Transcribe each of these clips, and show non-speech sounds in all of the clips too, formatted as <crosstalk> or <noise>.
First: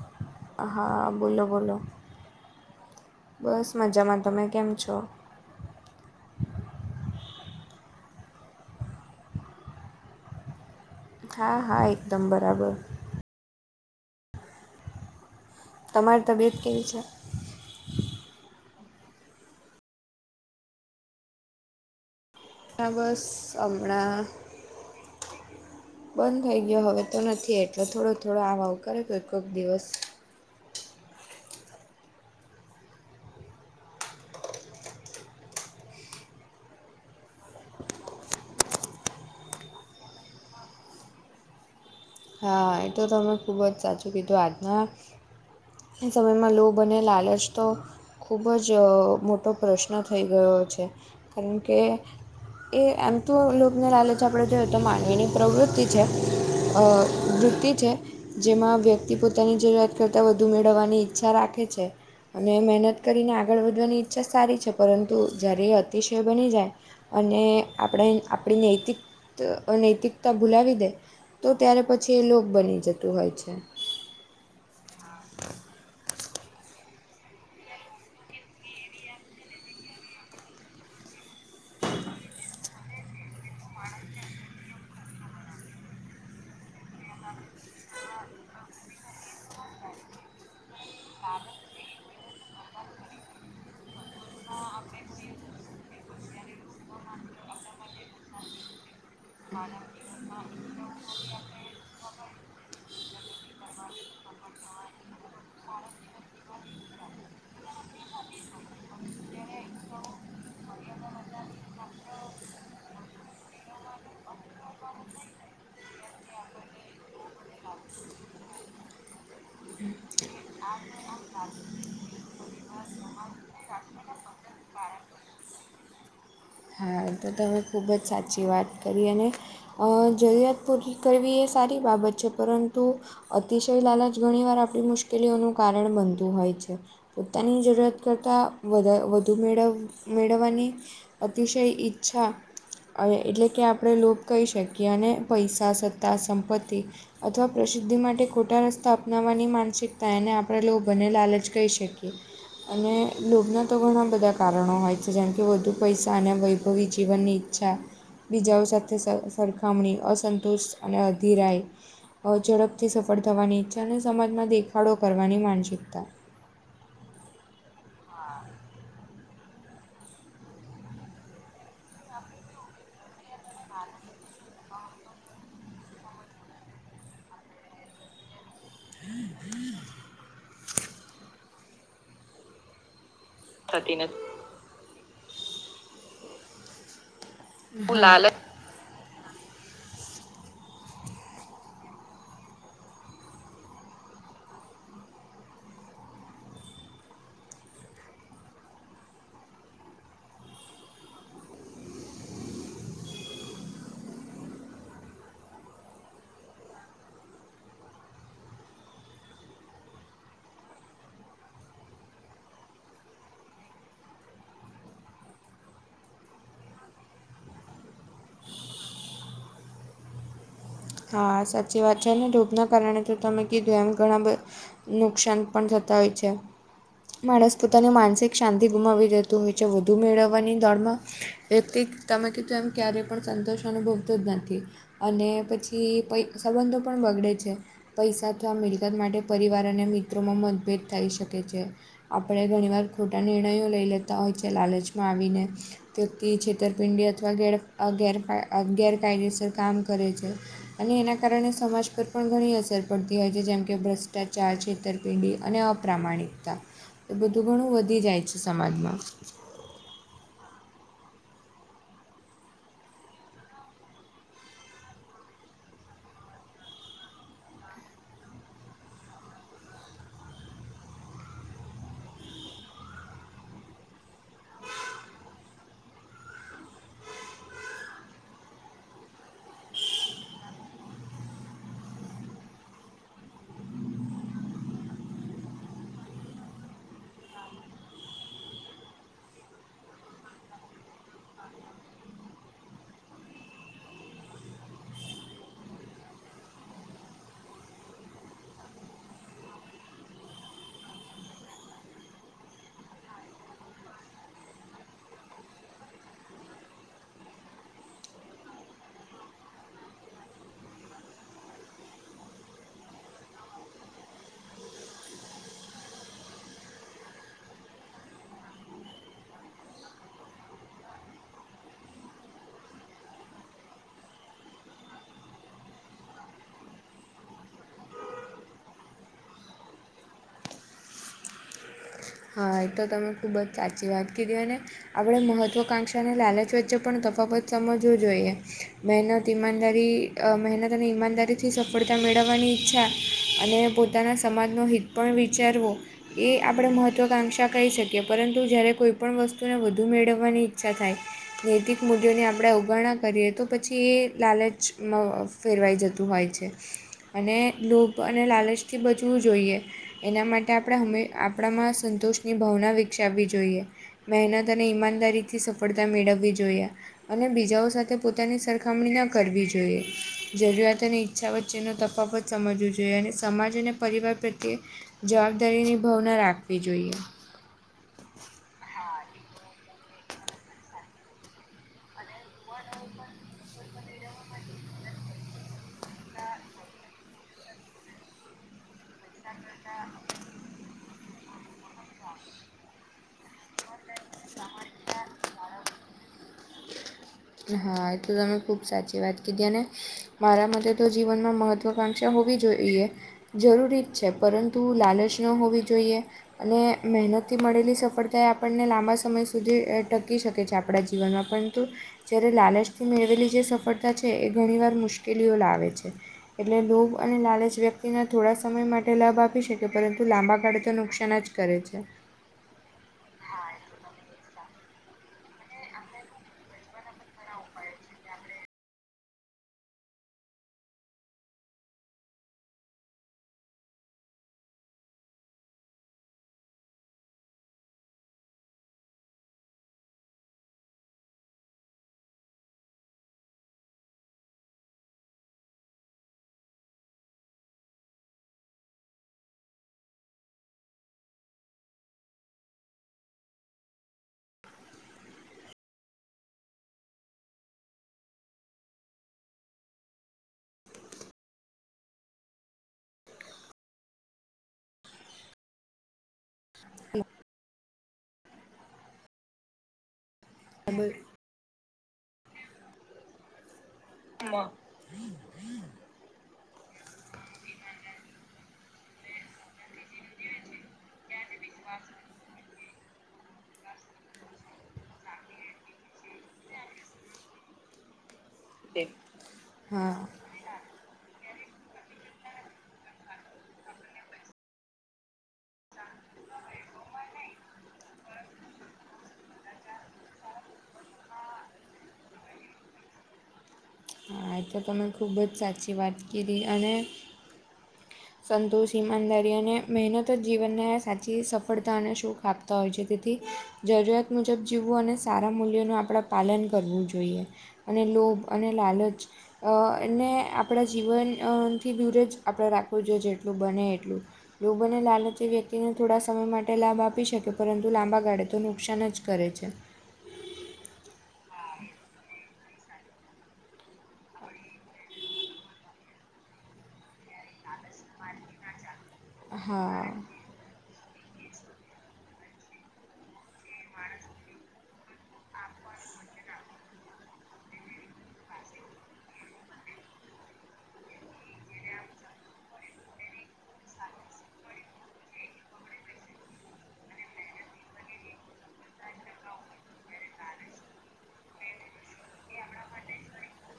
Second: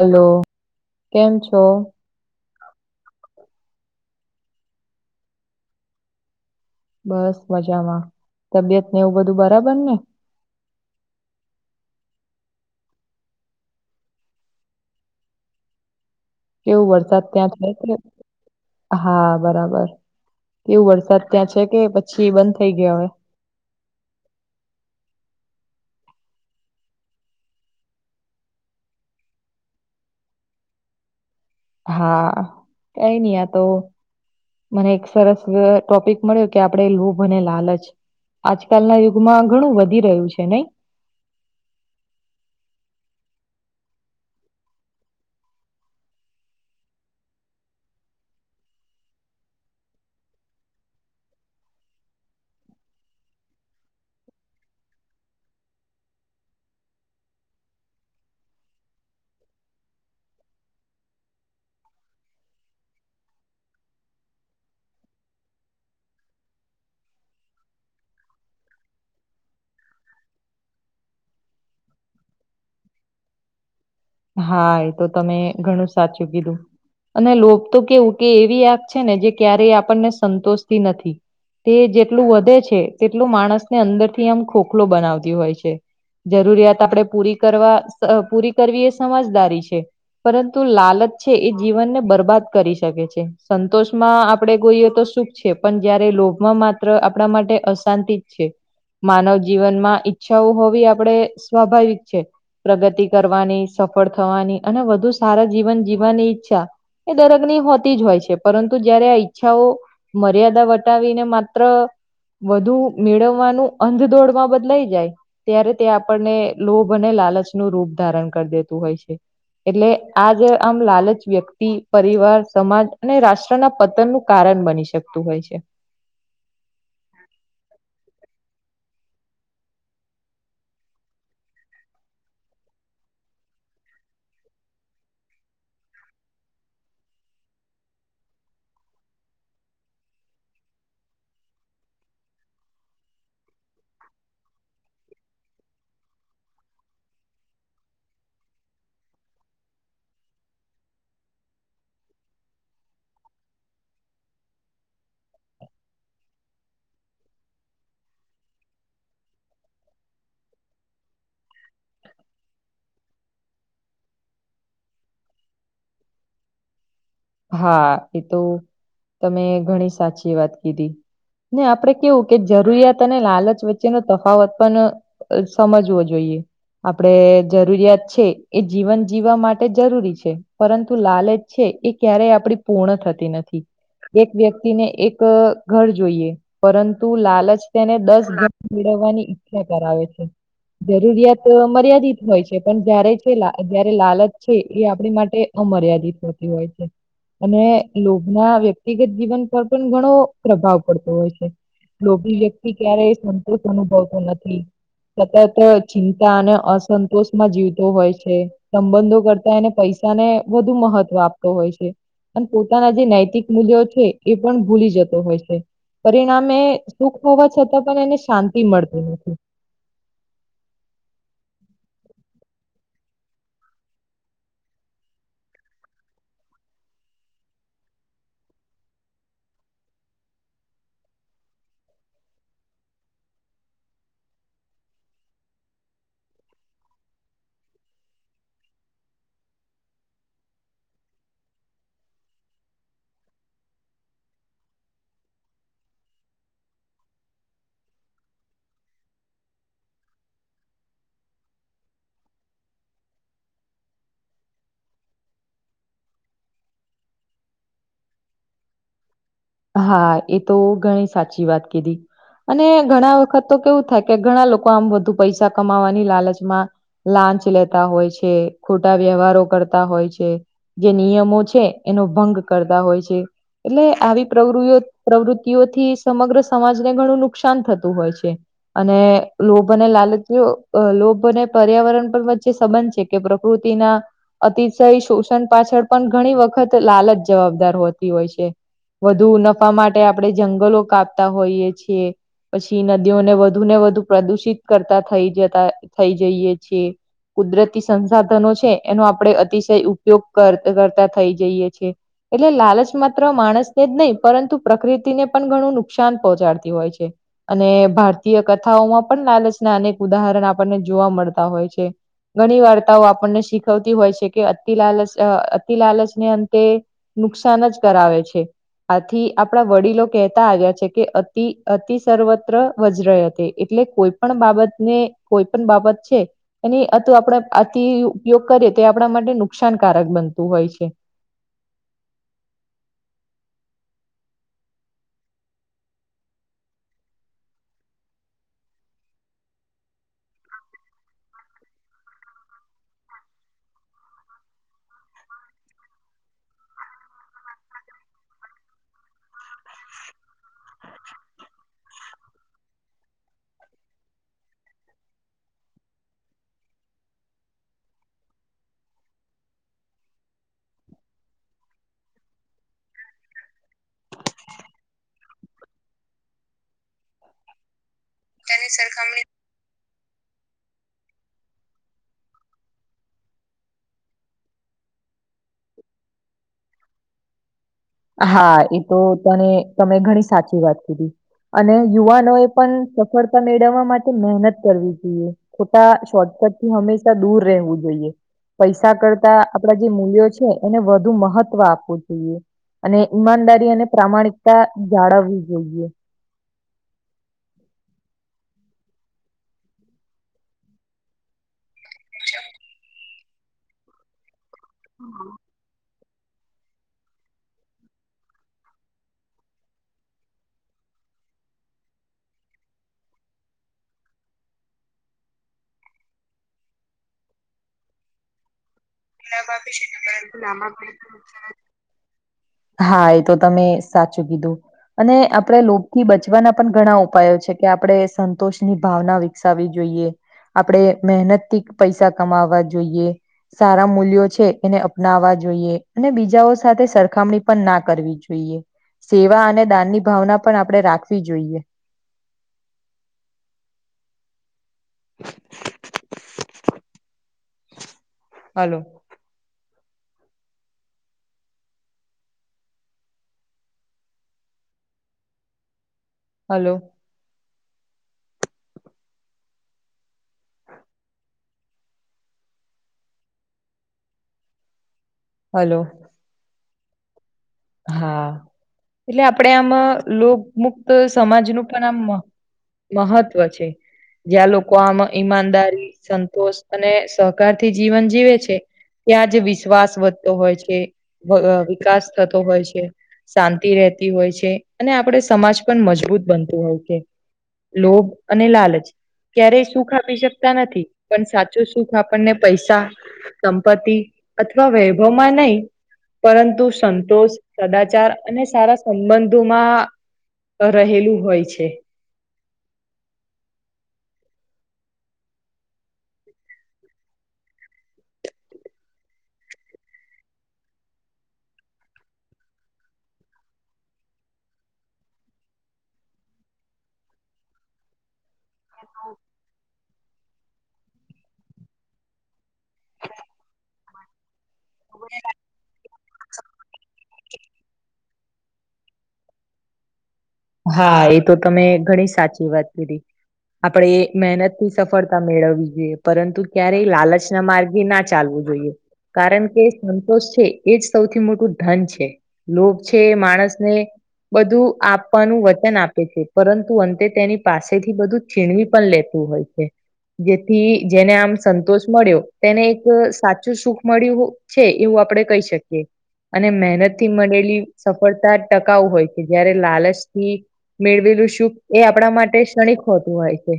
Hello હા કેમ બોલો છો? બોલો બસ મજામાં તમે કેમ છો? બસ મજામાં તબિયત ને એવું બધું બરાબર ને હા હા એકદમ બરાબર તમારી તબિયત કેવુ કેવી છે વરસાદ ત્યાં છે, કે? હા બરાબર એવું વરસાદ ત્યાં છે, કે પછી બં હા બસ અમણાં બંધ થઈ ગયો હવે તો નથી એટલો થોડો થોડો આવ આવ કરે કોક દિવસ હા કઈ ની આ તો મને એક સરસ ટોપિક મળ્યો કે આપડે લોભ અને લાલચ આજકાલના યુગમાં ઘણું વધી રહ્યું છે, નઈ? હા એ તો તમે ખૂબ જ સાચું કીધું આજના સમયમાં લોભ અને લાલચ તો ખૂબ જ મોટો પ્રશ્ન થઈ ગયો છે, કારણ કે એ એમ તો લોભને લાલચ આપણે જોઈએ તો માનવીની પ્રવૃત્તિ છે. અ વૃત્તિ છે, જેમાં વ્યક્તિ પોતાની જરૂરિયાત કરતાં વધુ મેળવવાની ઈચ્છા રાખે છે. અને મહેનત કરીને આગળ વધવાની ઈચ્છા સારી છે, પરંતુ જ્યારે એ અતિશય બની જાય અને આપણે આપણી નૈતિક નૈતિકતા ભૂલાવી દે તો ત્યારે પછી એ લોભ બની જતું હોય છે. હા એ તો તમે ઘણું સાચું કીધું. અને લોભ તો કેવું કે એવી આગ છે, ને જે ક્યારેય આપણને સંતોષતી નથી. તે જેટલું વધે છે. તેટલું માણસને અંદરથી આમ ખોખલો બનાવતી હોય છે. જરૂરિયાત આપણેે પૂરી કરવા પૂરી કરવી સમજદારી છે. પરંતુ લાલચ છે. એ જીવનને બરબાદ કરી શકે છે. સંતોષમાં આપણેે <unintelligible> તો શું છે, પણ જ્યારે લોભમાં માત્ર આપડા માટે અશાંતિ જ છે. માનવ જીવનમાં ઈચ્છાઓ હોવી આપડે સ્વાભાવિક છે. પ્રગતિ કરવાની સફળ થવાની અને વધુ સારા જીવન જીવવાની ઈચ્છા એ દરેકની હોતી જ હોય છે. પરંતુ જ્યારે આ ઈચ્છાઓ મર્યાદા વટાવીને માત્ર વધુ મેળવવાનું અંધ દોડમાં બદલાઈ જાય. ત્યારે તે આપણને લોભ અને લાલચનું રૂપ ધારણ કર દેતું હોય છે. એટલે આ જે આમ લાલચ વ્યક્તિ, પરિવાર, સમાજ અને રાષ્ટ્રના પતનનું કારણ બની શકતું હોય છે. હા તો તમે ખુબ જ સાચી વાત કરી અને અ જરૂરિયાત પૂરી કરવી એ સારી બાબત છે. પરંતુ અતિશય લાલચ ઘણી વાર આપણી મુશ્કેલીઓનું કારણ બનતું હોય છે. પોતાની જરૂરિયાત કરતાં વધા વધુ મેળવ મેળવવાની અતિશય ઈચ્છા. એટલે કે આપણે લોભ કહી શકીએ. અને પૈસા સત્તા, સંપત્તિ અથવા પ્રસિદ્ધિ માટે ખોટા રસ્તા અપનાવવાની માનસિકતા એને આપણે લોભ અને લાલચ કહી શકીએ. અને લોભના તો ઘણા બધા કારણો હોય છે. જેમ કે વધુ પૈસા અને ભવી જીવનની ઈચ્છા. બીજાઓ સાથે સ સરખામણી અસંતોષ અને અધીરાય અ ઝડપથી સફળ થવાની ઈચ્છા અને સમાજમાં દેખાડો કરવાની માનસિકતા હા એ તો તમે ઘણી સાચી વાત કીધી ને આપણેે કેવું કે જરૂરિયાત અને લાલચ વચ્ચેનો તફાવત પણ સમજવો જોઈએ. આપડે જરૂરિયાત છે. એ જીવન જીવવા માટે જરૂરી છે. પરંતુ લાલચ છે, એ ક્યારેય આપડી પૂર્ણ થતી ન થી થતી એક નથી વ્યક્તિને એક ઘર જોઈએ. પરંતુ લાલ તેને હું દસ લાલચ ઘર મેળવવાની ઈચ્છા કરાવે છે. જરૂરિયાત મર્યાદિત હોય છે. પણ જ્યારે છે જ્યારે લાલચ છે એ આપણી માટે અ મર્યાદીત હતી હોય છે. અને લોભમાં વ્યક્તિગત જીવન પર પણ ઘણો પ્રભાવ પડતો હોય છે. લોભી વ્યક્તિ ક્યારેય સંતોષ અનુભવતો નથી. સતત ચિંતા અને અસંતોષમાં જીવતો હોય છે. સંબંધો કરતા એને પૈસાને વધુ મહત્વ આપતો હોય છે. પણ પોતાના જે નૈતિક મૂલ્યો છે. એ પણ ભૂલી જતો હોય છે. પરિણામે સુખ હોવા છતાં પણ એને શાંતિ મળતી નથી. હા સાચી વાત છે. અને ધૂપના કારણે તો તમે કીધું એમ ઘણાં બ નુકસાન પણ થતા હોય છે. માણસ પોતાની માનસિક શાંતિ ગુમાવી દેતું હોય છે વધુ મેળવવાની દોડમાં. વ્યક્તિ તમે કીધું એમ ક્યારેય પણ સંતોષ અનુભવતો જ નથી. અને પછી <unintelligible> સંબંધો પણ બગડે છે. પૈસા અથવા મિલકત માટે પરિવાર અને મિત્રોમાં મતભેદ થઈ શકે છે. આપણે ઘણી વાર ખોટા નિર્ણયો લઈ લેતા હોય છે લાલચમાં આવીને. <unintelligible> છેતરપિંડી અથવા ગેર અ ગેર ગેરકાયદેસર કામ કરે છે. અને એના કારણે સમાજ પર પણ ઘણી અસર પડતી હોય છે જેમ કે ભ્રષ્ટાચાર છેતર પીંડી અને અપ્રામાણિકતા એ બધું ઘણું વધી જાય છે સમાજમાં. હા એ તો ઘણી સાચી વાત કીધી અને ઘણા વખત તો કેવું થાય કે ઘણા લોકો આમ વધુ પૈસા કમાવાની લાલચમાં લાંચ લેતા હોય છે ખોટા વ્યવહારો કરતા હોય છે જે નિયમો છે એનો ભંગ કરતા હોય છે એટલે આવી પ્રવૃ પ્રવૃતિઓથી સમગ્ર સમાજને ઘણું નુકસાન થતું હોય છે. અને લોભ અને લાલચઓ લોભ અને પર્યાવરણ પણ વચ્ચે સંબંધ છે કે પ્રકૃતિના અતિશય શોષણ પાછળ પણ ઘણી વખત લાલચ જવાબદાર હોતી હોય છે. વધુ નફા માટે આપણે જંગલો કાપતા હોઈએ છીએ. પછી નદીઓને વધુ ને વધુ પ્રદુષિત કરતા થઈ જતા થઈ જઈએ છીએ. કુદરતી સંસાધનો છે એનો આપડણે અતિશય ઉપયોગ કર કરતા થઈ જઈએ છે. એટલે લાલચ માત્ર માણસ એ જ નહી પરંતુ પ્રકૃતિને પણ ઘણું નુકસાન પહોંચાડતી હોય છે. અને ભારતીય કથાઓમાં પણ લાલચના અનેક ઉદાહરણ આપણને જોવા મળતા હોય છે. ઘણી વાર્તાઓ આપણને શીખવતી હોય છે કે અતિ લાલ અતિ લાલચને અંતે નુકસાન જ કરાવે છે. આથી આપણા વડીલો કહેતા આવ્યા છે કે અતિ અતિ સર્વત્ર વજ્ર હતી એટલે કોઈ પણ બાબતને કોઈ પણ બાબત છે એની અત આપણે આથી ઉપયોગ કરીએ તે આપણા માટે નુકસાનકારક બનતું હોય છે. હા તો તમે ખૂબ જ સાચી વાત કીધી ને આપણે મહત્વકાંક્ષાની લાલચ વચ્ચે પણ તફાવત સમજવું જોઈએ. મહેનત ઇમાનદારી મહેનત અને ઈમાનદારીથી સફળતા મેળવવાની ઈચ્છા અને પોતે પોતાના સમાજનો હિત પણ વિચારવો એ આપણે મહત્વ મત્વકાંક્ષા કહી શકીએ પરંતુ જ્યારે કોઈ પણણ વસ્તુને વધુ મેળવવાની ઈચ્છા થાય નૈતિક મુલ્યો ની આપણે અવગણણા કરીએ તો પછી એ લાલચ ફેરવાઈ જતું છે અને લોભ અને લાલચથી બચવું જોઈએ. એના માટે આપડે આપણામાં સંતોષની ભાવના વિકસાવવી જોઈએ. મહેનત અને ઈમાનદારીથી સફળતા મેળવવી જોઈયે અને બીજાઓ સાથે પોતાની સરખામણી ન કરવી જ જોઈએ જરૂરિયાત અને ઈચ્છા વચ્ચેનો તફાવત સમજવો જોઈએ અને સમાજ અને પરિવાર પ્રત્યે જવાબદારીની ભાવના રાખવી જોઈએ. હા એ તો તને તમે ઘણી સાચી વાત કીધી. અને યુવાનો એ પણ સફળતા મેળવવા માટે મહેનત કરવી જોઈએ. ખોટા શોર્ટકટ થી હંમેશા દૂર રહેવું જોઈએ. પૈસા કરતા આપડા જે મૂલ્યો છે એને વધુ મહત્વ આપવું જોઈએ. અને ઈમાનદારી અને પ્રામાણિકતા જાળવવી જોઈએ. <inaudible> એ હા એ તો તમે ખુબ સાચી વાત કીધી અને મારા મતે તો જીવનમાં મહત્વ તો કાંક્ષા હોવી જોઈએ જરૂરી જ છે પરંતુ લાલચ ન હોવી જોઈએ અને મહેનતથી મળેલી સફળતા એ આપણને લાંબા સમય સુધી અહ ટકી શકે છે આપણા જીવનમાં પરંતુ જ્યારે લાલચ થી મેળવેલી જે સફળતા છે એ ઘણી વાર મુશ્કેલીઓ લાવે છે. એટલે લોભ અને લાલચ વ્યક્તિના થોડા સમય માટ તે લાભ આપી શકે પરંતુ લાંબા ગાળે તો નુકસાન જ કરે છે. હા એ તો તમે સાચું કીધું. અને આપડે લોભથી બચવાના પણ ઘણા ઉપાયો છે કે આપણે સંતોષ ની ભાવના વી વિકસાવી જોઈએ આપડે મહેનત થી પૈસા કમાવા જોઈએ. સારા મૂલ્યો છે એને અપનાવવા જોઈએ અને બીજાઓ સાથે સરખામણી પણ ના કરવી જોઈએ. સેવા અને દાનની ભાવના પણ આપડે રાખવી જોઈએ. હલો. હલો. હલો. તે હા એટલે આપડે આમાં લોગમુક્ત સમાજનું પણ આમ મહત્વ છે. માં જ્યાં કો આમ ઈમાનદારી સંતોષ અને સહકાર થી જીવન જીવે છે. ત્યાં જ વિશ્વાસ વધતો હોય છે વ અહ વિકાસ થતો હોય છે. શાંતિ રહેતી હોય છે અને આપડે સમાજ પણ મજબૂત બનતું હોય છે. લોભ અને તે લાલચ ક્યારે શું હા ખાપી શક તા નથી પણ સાચું આપણને સંપત્તિ અથવા વે ઘમાં નહી પરંતુ સં દોષ સદાચાર અને સારા સંબંધોમાં રહેલું હોય છે. હા એ તો તમે ખૂબ જ સાચી વાત કીધી અને સંતોષ ઈમાનદારી અને મહેનત જ જીવનને સાચી સફળતા અને સુખ આપતા હોય છે તેથી જરૂરિયાત મુજબ જીવવું અને સારા મૂલ્યોનું આપડે પાલન કરવું જોઈએ. અને લોભ અને લાલચ અહ એને આપ આપડા જીવન અહ થી દૂરે જ આપડે રાખવું જોઈએ જેટલું બને એટલું. લોભ અને ને લાલચ વ્યક્ તી તેને થોડા સમય માટે લાભ આપી શકે પરંતુ લાંબા ગાળે તો નુકસાન જ કરે છે. હા એ તો તમે ઘણી સાચી વાત કીધી. આપડે મહેનત થી સફળતા મેળવવી જોઈએ પરંતુ ક્યારેય લાલચ ના માર્ગે ના ચાલવું જોઈએ કારણ કે હા સંતોષ છે એજ સૌથી મોટું ધન છે લોભ છે એ માણસને બધું આપ વચન આપે છે પરંતુ અંતે તેની પાસેથી બધું છીણવી પણ લેતું હોય છે જેથી જેને આમ સંતોષ મળ્યો તેને એક સાચું સુખ મળ્યું છે એવું આપડે કહી શકીએ અને મહેનત થી મળેલી સફળતા ટકાઉ હોય છે જયારે લાલચ થી મેળવેલું શુખ એ આપણા માટે ક્ષણિક હોતું હોય છે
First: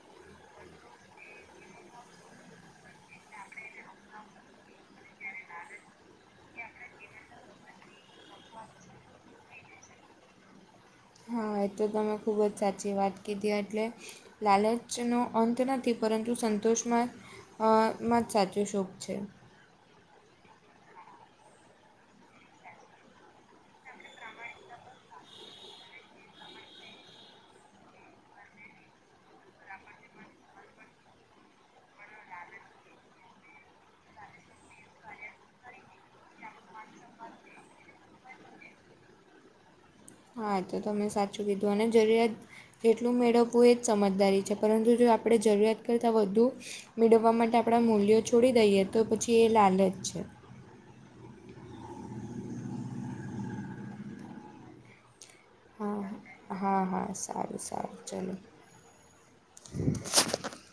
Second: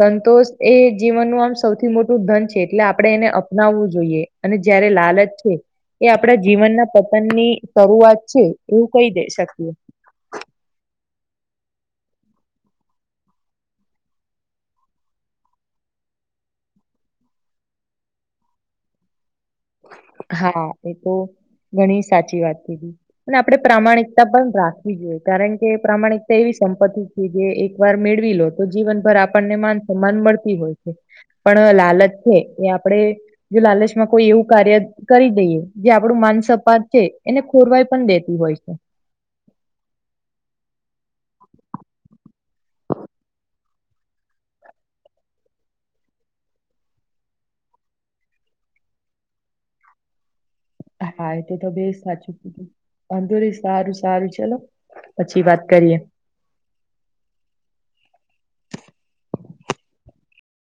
સંતોષ એ જીવનનું આમ સૌથી મોટું ધન છે એટલે આપ પણે એને અપનાવવું જોઈએ અને જયારે લાલચ છે એ આપડા જીવનના પતન ની શરૂઆત છે એવું કહી દે શકીએ હા એ તો તમે ખૂબ જ સાચી વાત કીધી એટલે લાલચનો અંત નથી પરંતુ સંતોષમાં અહ માં જ સાચું સુખ છે હા એ તો ઘણી સાચી વાત કીધી અને આપણે પ્રામાણિકતા પણ રાખવી જોઈએ કારણ કે પ્રામાણિકતા એવી સંપત્તિ કે જે એકવાર મેળવી લો તો જીવનભર આપણને માન સન્માન મળતી હોય છે પણ લાલચ છે એ આપડે જે લાલચમાં કોઈ એવું કાર્ય કરી દઈએ જે આપડું માનસપાત છે એને ખોરવાઈ પણ દેતું હોય છે હા એતો તમે સાચું કીધું અને જરૂરિયાત જેટલું મેળવવું એ જ સમજદારી છે પરંતુ જો આપણે જરૂરિયાત કરતાં વધુ મેળવવા માટે આપણે મૂલ્યો છોડી દઈએ તો પછી એ લાલચ છે હા એ તો તમે સાચું કીધું વાંધો નહીં સારું સારું ચલો પછી વાત હા કરીએ હા હા સારું સારું ચલો